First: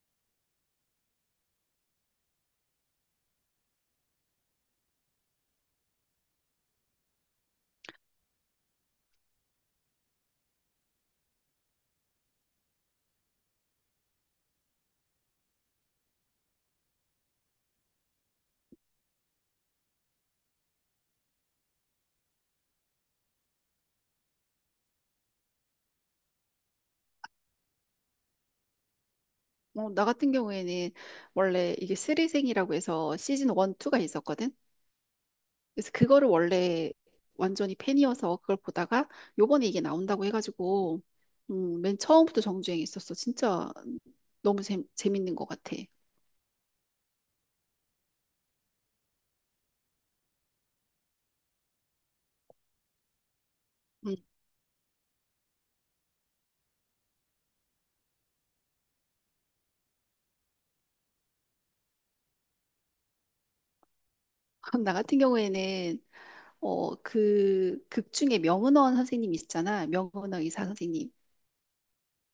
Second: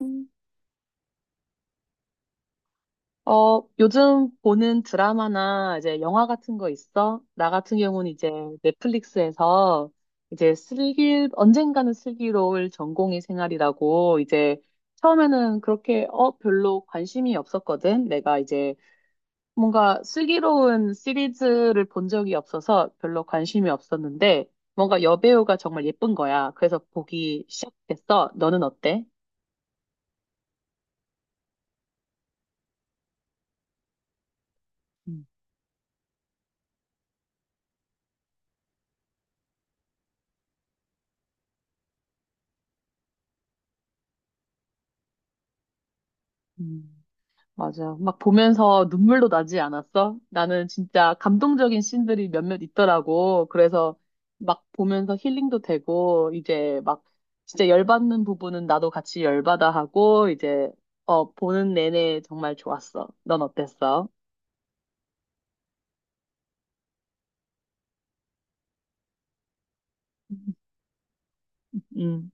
음. 어, 요즘 보는 드라마나 이제 영화 같은 거 있어? 나 같은 경우는 이제 넷플릭스에서 이제 언젠가는 슬기로울 전공의 생활이라고 이제 처음에는 그렇게 별로 관심이 없었거든. 내가 이제 뭔가 슬기로운 시리즈를 본 적이 없어서 별로 관심이 없었는데 뭔가 여배우가 정말 예쁜 거야. 그래서 보기 시작했어. 너는 어때? 나 같은 경우에는 원래 이게 쓰리생이라고 해서 시즌 1, 2가 있었거든. 음. 그래서 그거를 원래 완전히 팬이어서 그걸 보다가 요번에 이게 나온다고 해가지고 맨 처음부터 정주행했었어. 진짜 너무 재밌는 것 같아. 음. 맞아. 막 보면서 눈물도 나지 않았어? 나는 진짜 감동적인 씬들이 몇몇 있더라고. 그래서 음. 막 보면서 힐링도 되고, 이제 막 진짜 열받는 부분은 나도 같이 열받아 하고, 보는 내내 정말 좋았어. 넌 어땠어? 나 같은 경우에는 그 극 중에 명은원 선생님 있잖아. 명은원 의사 선생님. 음.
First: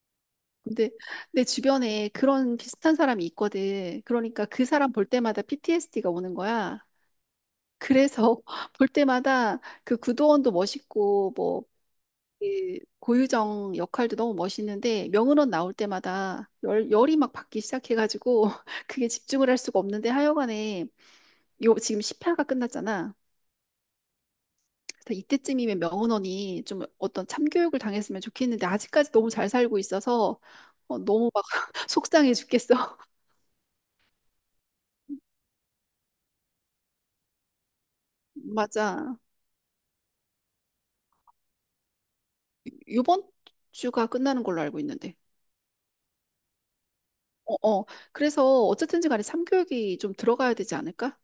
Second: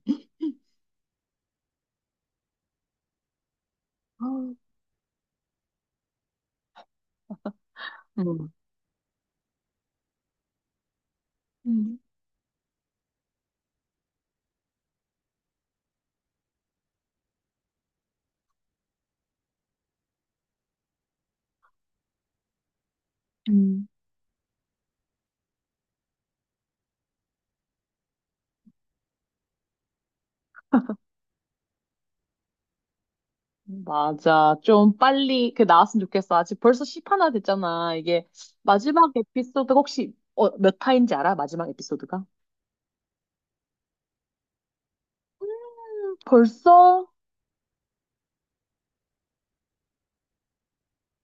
근데 내 주변에 그런 비슷한 사람이 있거든. 그러니까 음. 그 사람 볼 때마다 PTSD가 오는 거야. 그래서 음, 볼 때마다 그 구도원도 멋있고 뭐 음. 이 고유정 역할도 너무 멋있는데 명은원 나올 때마다 열이 막 받기 시작해가지고 그게 집중을 할 수가 없는데 하여간에 요 지금 10회가 끝났잖아. 음. 그래서 이때쯤이면 명은원이 좀 어떤 참교육을 당했으면 좋겠는데 아직까지 너무 잘 살고 있어서 너무 막 속상해 죽겠어. 맞아. 좀 빨리 그 나왔으면 좋겠어. 아직 벌써 10화나 됐잖아. 이게 마지막 맞아. 에피소드가 혹시 몇 화인지 알아? 마지막 에피소드가? 이번 주가 끝나는 걸로 알고 있는데. 벌써? 어, 어. 그래서 어쨌든지 간에 삼교육이 좀 들어가야 되지 않을까?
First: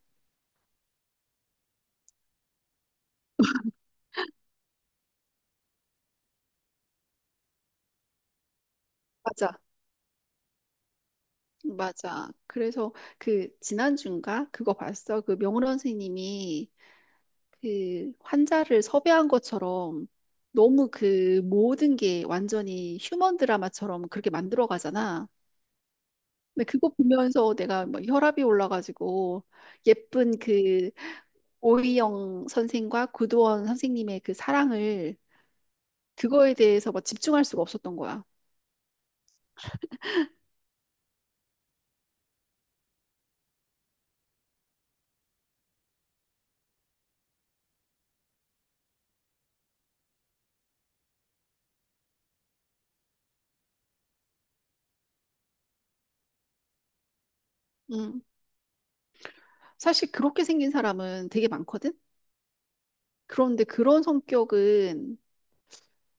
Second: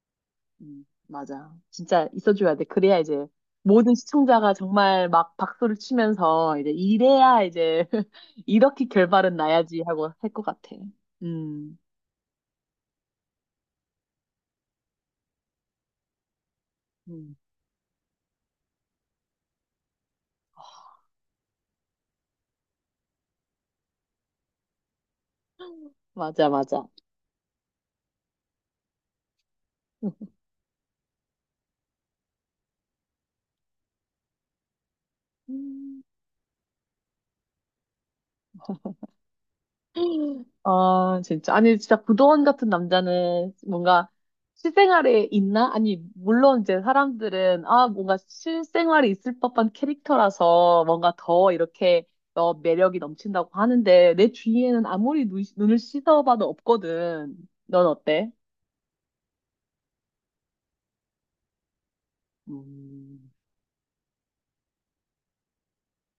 맞아. 진짜 있어줘야 돼. 그래야 이제 모든 시청자가 정말 막 박수를 치면서 이제 이래야 이제 이렇게 결말은 맞아. 나야지 하고 할 것 같아. 음, 맞아. 그래서 그 지난주인가 그거 봤어. 그 명훈 선생님이 음. 그 환자를 섭외한 것처럼 너무 그 모든 게 완전히 휴먼 드라마처럼 그렇게 만들어 가잖아. 맞아, 근데 맞아. 그거 보면서 내가 막 혈압이 올라가지고 예쁜 그 오이영 선생과 구도원 선생님의 그 사랑을 그거에 대해서 막 집중할 수가 없었던 거야. 아, 진짜. 아니, 진짜 구도원 같은 남자는 뭔가 실생활에 있나? 아니, 물론 이제 사람들은, 뭔가 실생활에 있을 법한 캐릭터라서 뭔가 더 이렇게 매력이 넘친다고 하는데, 내 주위에는 아무리 눈을 씻어봐도 없거든. 넌 응. 어때? 사실 그렇게 생긴 사람은 되게 많거든? 음, 그런데 그런 성격은,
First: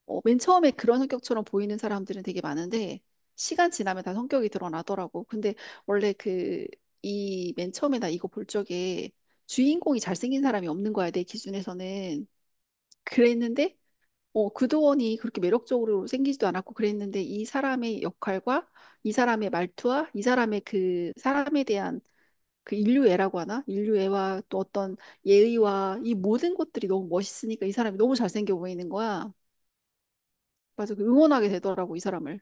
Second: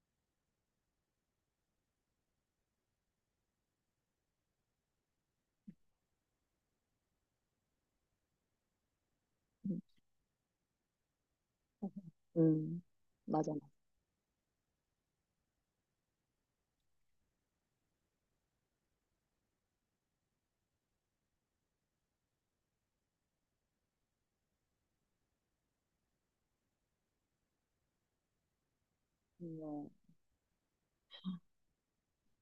맨 처음에 그런 성격처럼 보이는 사람들은 되게 많은데, 시간 지나면 다 성격이 드러나더라고. 근데 원래 그, 이 맨 처음에 나 이거 볼 적에 주인공이 잘생긴 사람이 없는 거야, 내 기준에서는. 음, 맞아. 그랬는데, 구도원이 그렇게 매력적으로 생기지도 않았고 그랬는데, 이 사람의 역할과 이 사람의 말투와 이 사람의 그 사람에 대한 그 인류애라고 하나? 인류애와 또 어떤 예의와 이 모든 것들이 너무 멋있으니까 이 사람이 너무 잘생겨 보이는 거야. 뭐, 맞아. 그 응원하게 되더라고, 이 사람을.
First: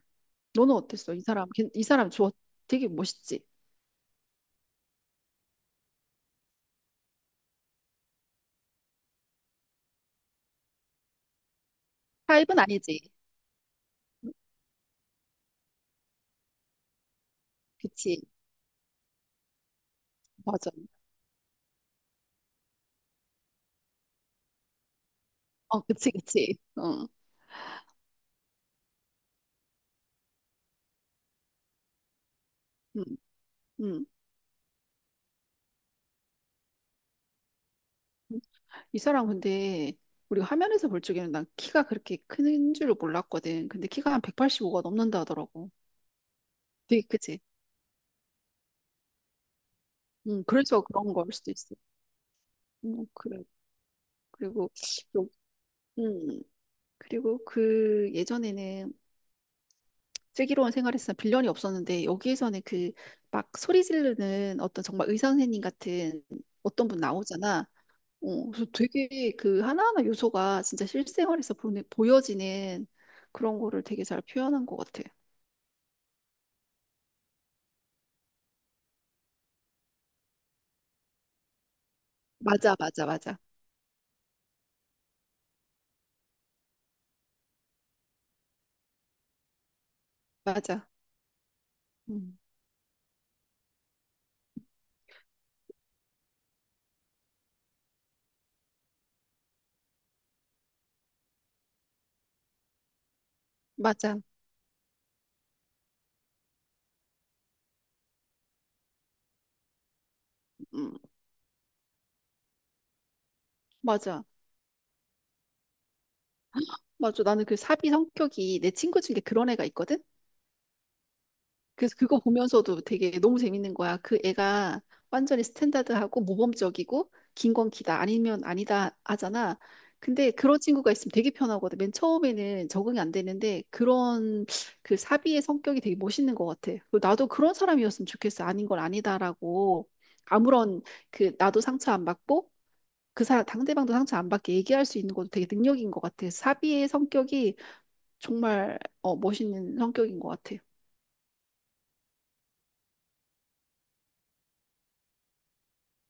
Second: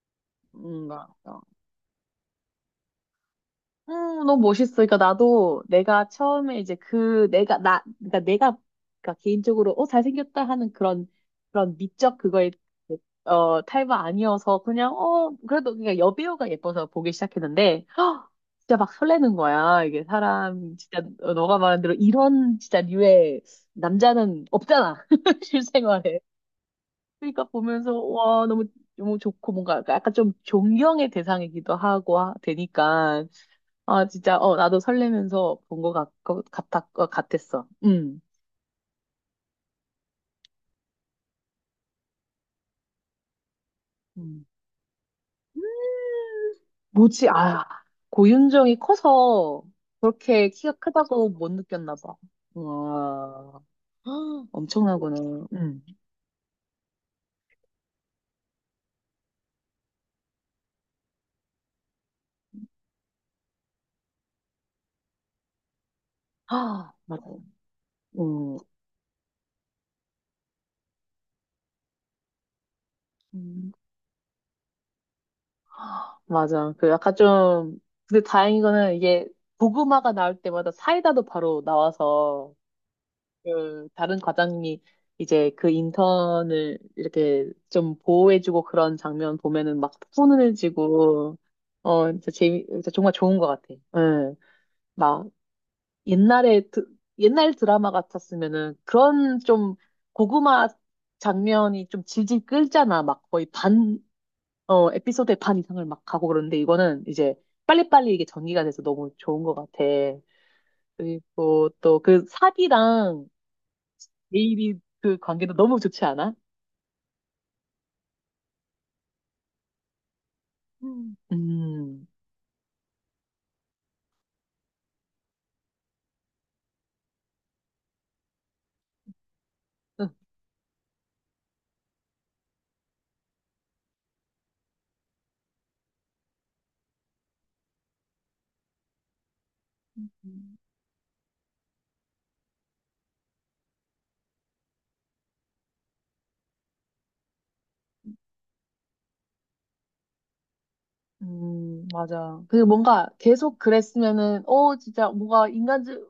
너는 어땠어? 이 맞아. 사람, 이 사람 좋아. 되게 멋있지? 너무 멋있어. 그러니까 나도 내가 처음에 이제 그 내가 나 그러니까 내가 그러니까 개인적으로 잘생겼다 하는 그런 그런 미적 그거에 타입은 아니지. 탈바 아니어서 그냥 그래도 그냥 여배우가 예뻐서 보기 시작했는데 그치. 진짜 막 설레는 거야. 이게 맞아. 사람 진짜 너가 말한 대로 이런 진짜 류의 남자는 없잖아. 어, 그치, 실생활에. 그치. 어, 그러니까 보면서 와 너무 너무 좋고 뭔가 약간 좀 존경의 대상이기도 하고 음, 되니까 아, 음. 진짜, 나도 설레면서 본 것 같았어. 이 사람 근데 우리가 화면에서 볼 적에는 난 키가 그렇게 큰 줄을 몰랐거든. 근데 키가 한 음. 185가 넘는다 하더라고. 되게 뭐지? 크지? 아, 고윤정이 커서 그렇게 키가 그래서 그런 걸 크다고 수도 못 있어. 느꼈나 봐. 그래. 와, 그리고 엄청나구나. 요- 음. 음, 그리고 그 예전에는 슬기로운 생활에서는 빌런이 없었는데 여기에서는 그 막 소리 지르는 어떤 정말 의사 선생님 같은 어떤 아, 분 맞아. 나오잖아. 어, 음, 그래서 되게 그 하나하나 요소가 진짜 실생활에서 보는, 보여지는 그런 음. 거를 되게 잘 표현한 것 같아. 맞아. 근데 다행인 거는 이게 고구마가 나올 때마다 사이다도 바로 나와서 맞아, 맞아, 맞아, 그 다른 과장님이 이제 그 인턴을 이렇게 좀 보호해주고 그런 장면 보면은 막 손을 맞아, 쥐고 음, 진짜 정말 좋은 것 같아. 응. 막 옛날에 드, 옛날 드라마 같았으면은 그런 좀 고구마 장면이 좀 질질 끌잖아. 막 거의 반 맞아, 에피소드의 반 이상을 막 가고 그러는데 이거는 이제 빨리빨리 이게 전기가 돼서 너무 좋은 것 같아. 음, 그리고 또 그 삽이랑 맞아, 내일이 그 관계도 너무 좋지 않아? 맞아. 나는 그 사비 성격이 내 친구 중에 그런 애가 있거든. 음. 그래서 그거 보면서도 되게 너무 재밌는 거야. 그 애가 완전히 스탠다드하고 모범적이고 긴 건 기다 아니면 아니다 하잖아. 근데 그런 친구가 있으면 되게 편하거든. 맨 처음에는 적응이 안 되는데 그런 그 사비의 성격이 되게 멋있는 것 같아. 그리고 나도 그런 사람이었으면 좋겠어. 아닌 걸 아니다라고 음, 아무런 그 나도 상처 안 받고 그 상대방도 상처 안 받게 얘기할 수 있는 것도 되게 능력인 것 같아. 사비의 성격이 정말 멋있는 성격인 것 같아. 맞아. 그리고 뭔가 계속 그랬으면은, 진짜 뭔가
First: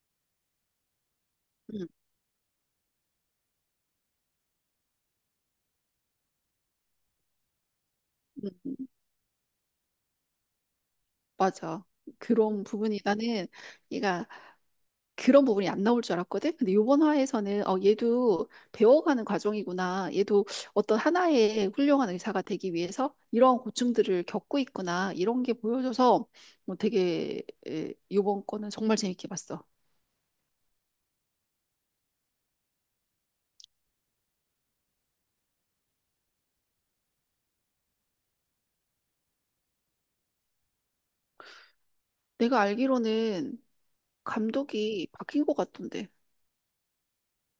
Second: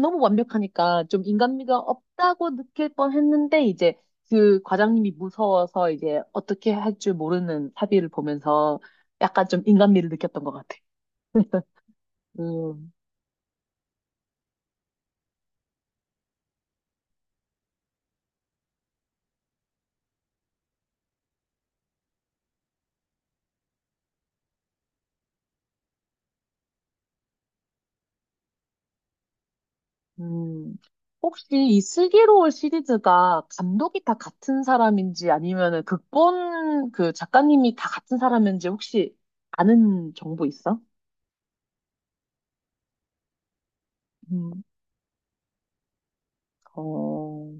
너무 완벽하니까 좀 인간미가 응, 없다고 느낄 뻔 했는데, 이제 그 과장님이 무서워서 이제 어떻게 할 줄 모르는 사비를 응. 보면서 약간 좀 인간미를 느꼈던 것 같아. 맞아. 그런 부분이 나는 얘가 그런 부분이 안 나올 줄 알았거든. 근데 이번 화에서는 어 얘도 배워가는 과정이구나. 얘도 어떤 하나의 훌륭한 의사가 되기 위해서 이러한 고충들을 겪고 있구나. 이런 게 보여줘서 뭐 되게 이번 거는 정말 재밌게 봤어. 음, 혹시 이 슬기로울 시리즈가 감독이 다 같은 사람인지 아니면은 극본 그 작가님이 다 같은 사람인지 혹시 아는 정보 있어? 내가 알기로는 음, 감독이 바뀐 것 같던데. 어,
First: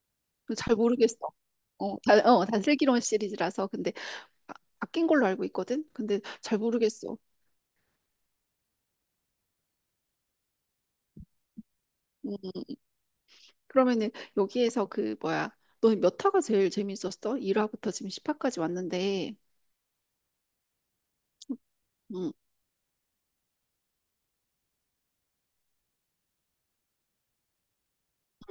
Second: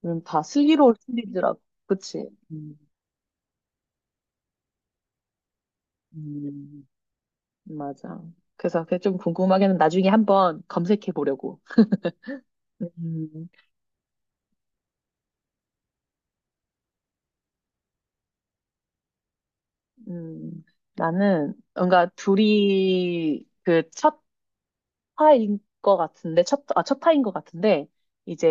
그럼 다 잘 슬기로울 모르겠어. 시리즈라고. 어, 다, 그치? 어, 음, 단슬기론 시리즈라서 근데 바뀐 걸로 알고 있거든. 근데 잘 음, 모르겠어. 맞아. 그래서 그게 좀 궁금하게는 나중에 한번 검색해 보려고. 어, 음, 그러면은 여기에서 그 뭐야? 너 몇 화가 제일 재밌었어? 1화부터 지금 10화까지 왔는데. 음, 나는 뭔가 응, 둘이 그첫 화인 것 같은데, 첫 화인 것 같은데,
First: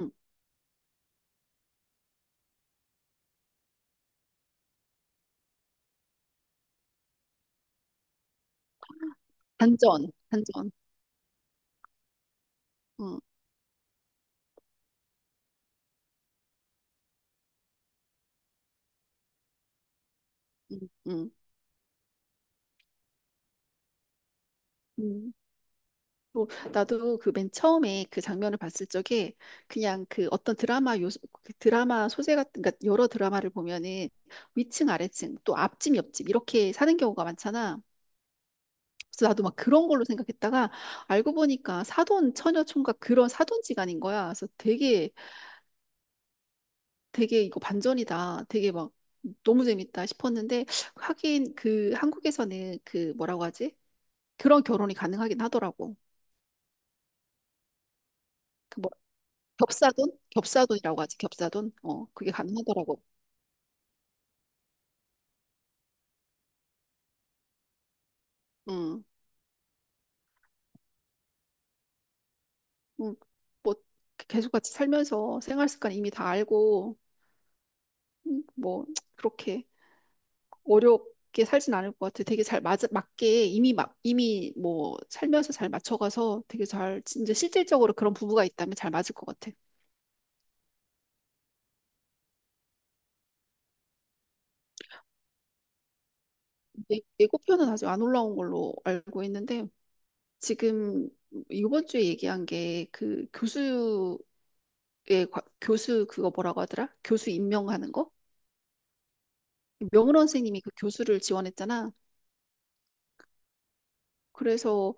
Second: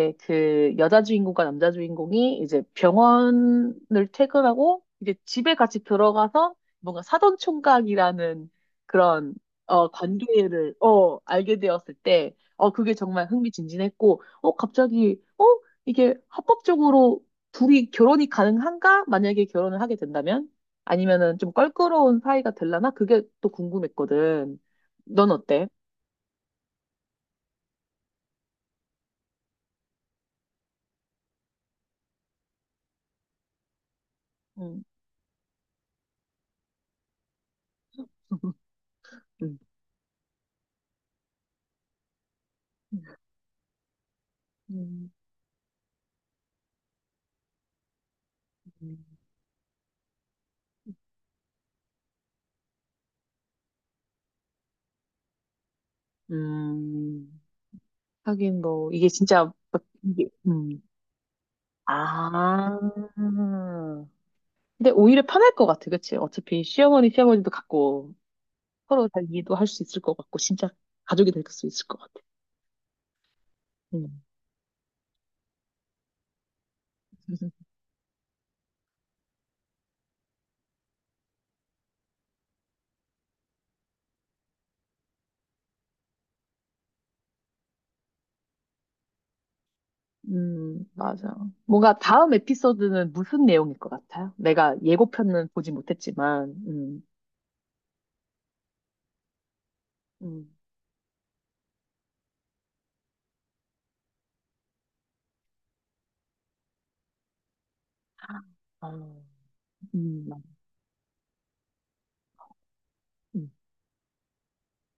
응. 그 여자 주인공과 남자 주인공이 이제 병원을 퇴근하고, 이제 집에 같이 들어가서 뭔가 사돈 총각이라는 그런, 반전, 반전. 관계를, 알게 되었을 때, 그게 응, 정말 흥미진진했고, 이게 합법적으로 둘이 결혼이 가능한가? 만약에 결혼을 하게 된다면? 응, 응. 아니면은 좀 껄끄러운 사이가 될라나? 그게 또 궁금했거든. 넌 응. 어때? 또 나도 그 맨 처음에 그 장면을 봤을 적에 그냥 그 어떤 드라마 요소, 그 드라마 소재 같은, 그러니까 여러 드라마를 보면은 음. 위층, 아래층, 또 앞집, 옆집 이렇게 사는 경우가 많잖아. 그래서 나도 막 음, 그런 걸로 생각했다가 알고 보니까 사돈, 처녀 총각 그런 사돈지간인 거야. 그래서 음, 되게 이거 반전이다. 되게 막 너무 재밌다 싶었는데 하긴 그 한국에서는 그 뭐라고 하지? 그런 결혼이 가능하긴 하더라고. 음. 하긴 그 뭐 뭐 이게 진짜 막 겹사돈? 이게 겹사돈이라고 하지. 겹사돈? 어, 그게 가능하더라고. 아. 근데 오히려 편할 것 같아, 그치? 어차피 시어머니, 시아버지도 같고 응. 서로 잘 이해도 할 수 있을 것 같고 진짜 가족이 될 수 있을 것 같아. 응. 뭐 음. 계속 같이 살면서 생활 습관 이미 다 알고 뭐 그렇게 어렵게 살진 않을 것 같아. 되게 맞게 이미 막 이미 뭐 살면서 잘 맞춰가서 되게 잘 진짜 실질적으로 그런 부부가 있다면 잘 맞을 것 같아. 맞아. 뭔가 다음 에피소드는 무슨 내용일 것 같아요? 내가 예고편은 보지 못했지만, 예고편은 아직 안 올라온 걸로 알고 있는데 음, 지금 이번 주에 얘기한 게 그 교수의 교수 그거 뭐라고 하더라? 교수 임명하는 거? 아, 명훈 음, 맞- 선생님이 그 교수를 지원했잖아. 음. 그래서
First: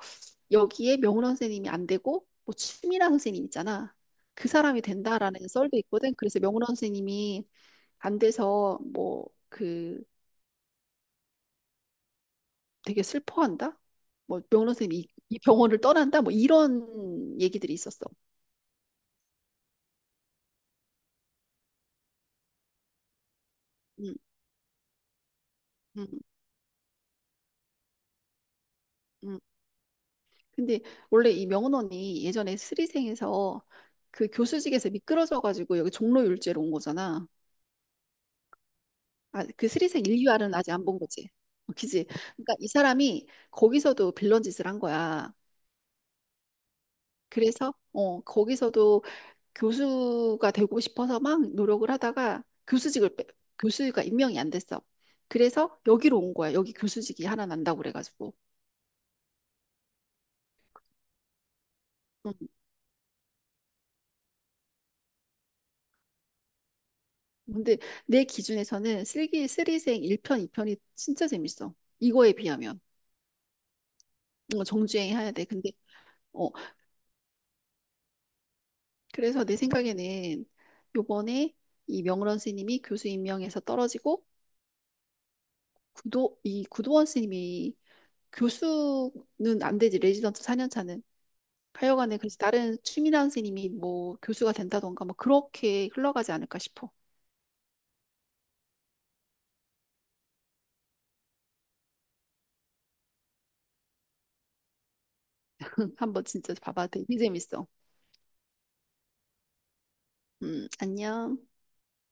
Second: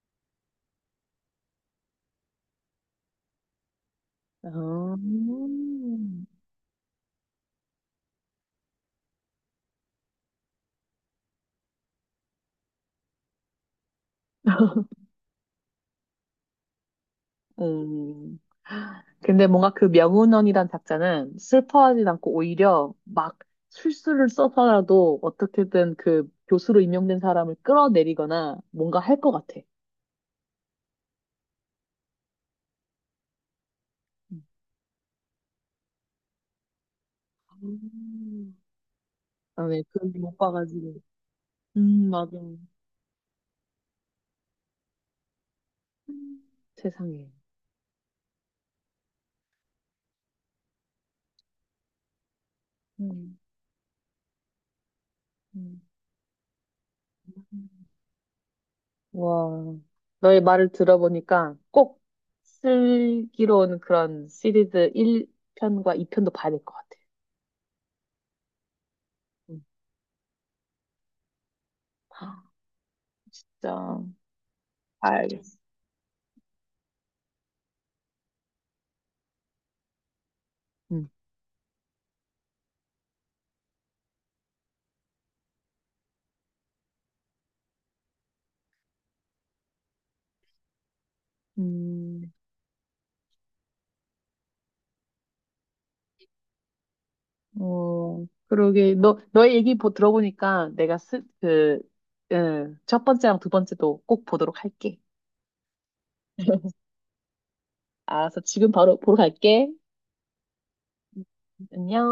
여기에 명훈 선생님이 안 되고 뭐 추미란 선생님 있잖아. 그 아, 사람이 된다라는 썰도 있거든. 음. 그래서 명훈 선생님이 안 돼서 뭐 그 되게 슬퍼한다. 뭐 명훈 선생님이 이 병원을 떠난다. 뭐 이런 얘기들이 있었어. 음. 근데 뭔가 그 명운원이란 작자는 슬퍼하진 않고 오히려 막 음, 술수를 써서라도 어떻게든 음. 그 교수로 임명된 사람을 끌어내리거나 뭔가 할 것 음, 같아. 근데 원래 이 명원원이 예전에 스리생에서 그 음. 교수직에서 미끄러져가지고 여기 종로 율제로 온 거잖아. 음. 아, 아, 그 네, 스리생 그런 못 1유알은 아직 안 본 봐가지고. 거지. 어, 그지? 맞아. 그러니까 이 사람이 거기서도 빌런 짓을 한 거야. 음. 세상에. 그래서 어, 거기서도 교수가 되고 싶어서 막 노력을 하다가 음. 교수가 임명이 안 됐어. 그래서 음. 여기로 온 거야. 여기 교수직이 하나 난다고 그래가지고. 와, 너의 말을 들어보니까 꼭 어, 슬기로운 그런 시리즈 1편과 2편도 봐야 될 것 같아. 근데 내 기준에서는 슬기 음. 슬리생 1편, 2편이 진짜 재밌어. 이거에 비하면. 진짜. 어, 정주행 해야 돼. 알겠어. 근데 어, 그래서 내 생각에는 음. 요번에 이 명런 스님이 교수 임명에서 떨어지고 구도 이 구도원 스님이 교수는 안 되지. 레지던트 4년 차는. 하여간에 음, 그래서 다른 추미란 스님이 뭐 교수가 된다던가 뭐 그렇게 흘러가지 않을까 싶어. 어, 그러게. 너의 얘기 들어보니까 응, 첫 번째랑 두 번째도 꼭 보도록 할게. 응, 한번 진짜 봐봐. 되게 재밌어. 알았어. 지금 바로 보러 갈게. 응. 안녕. 안녕.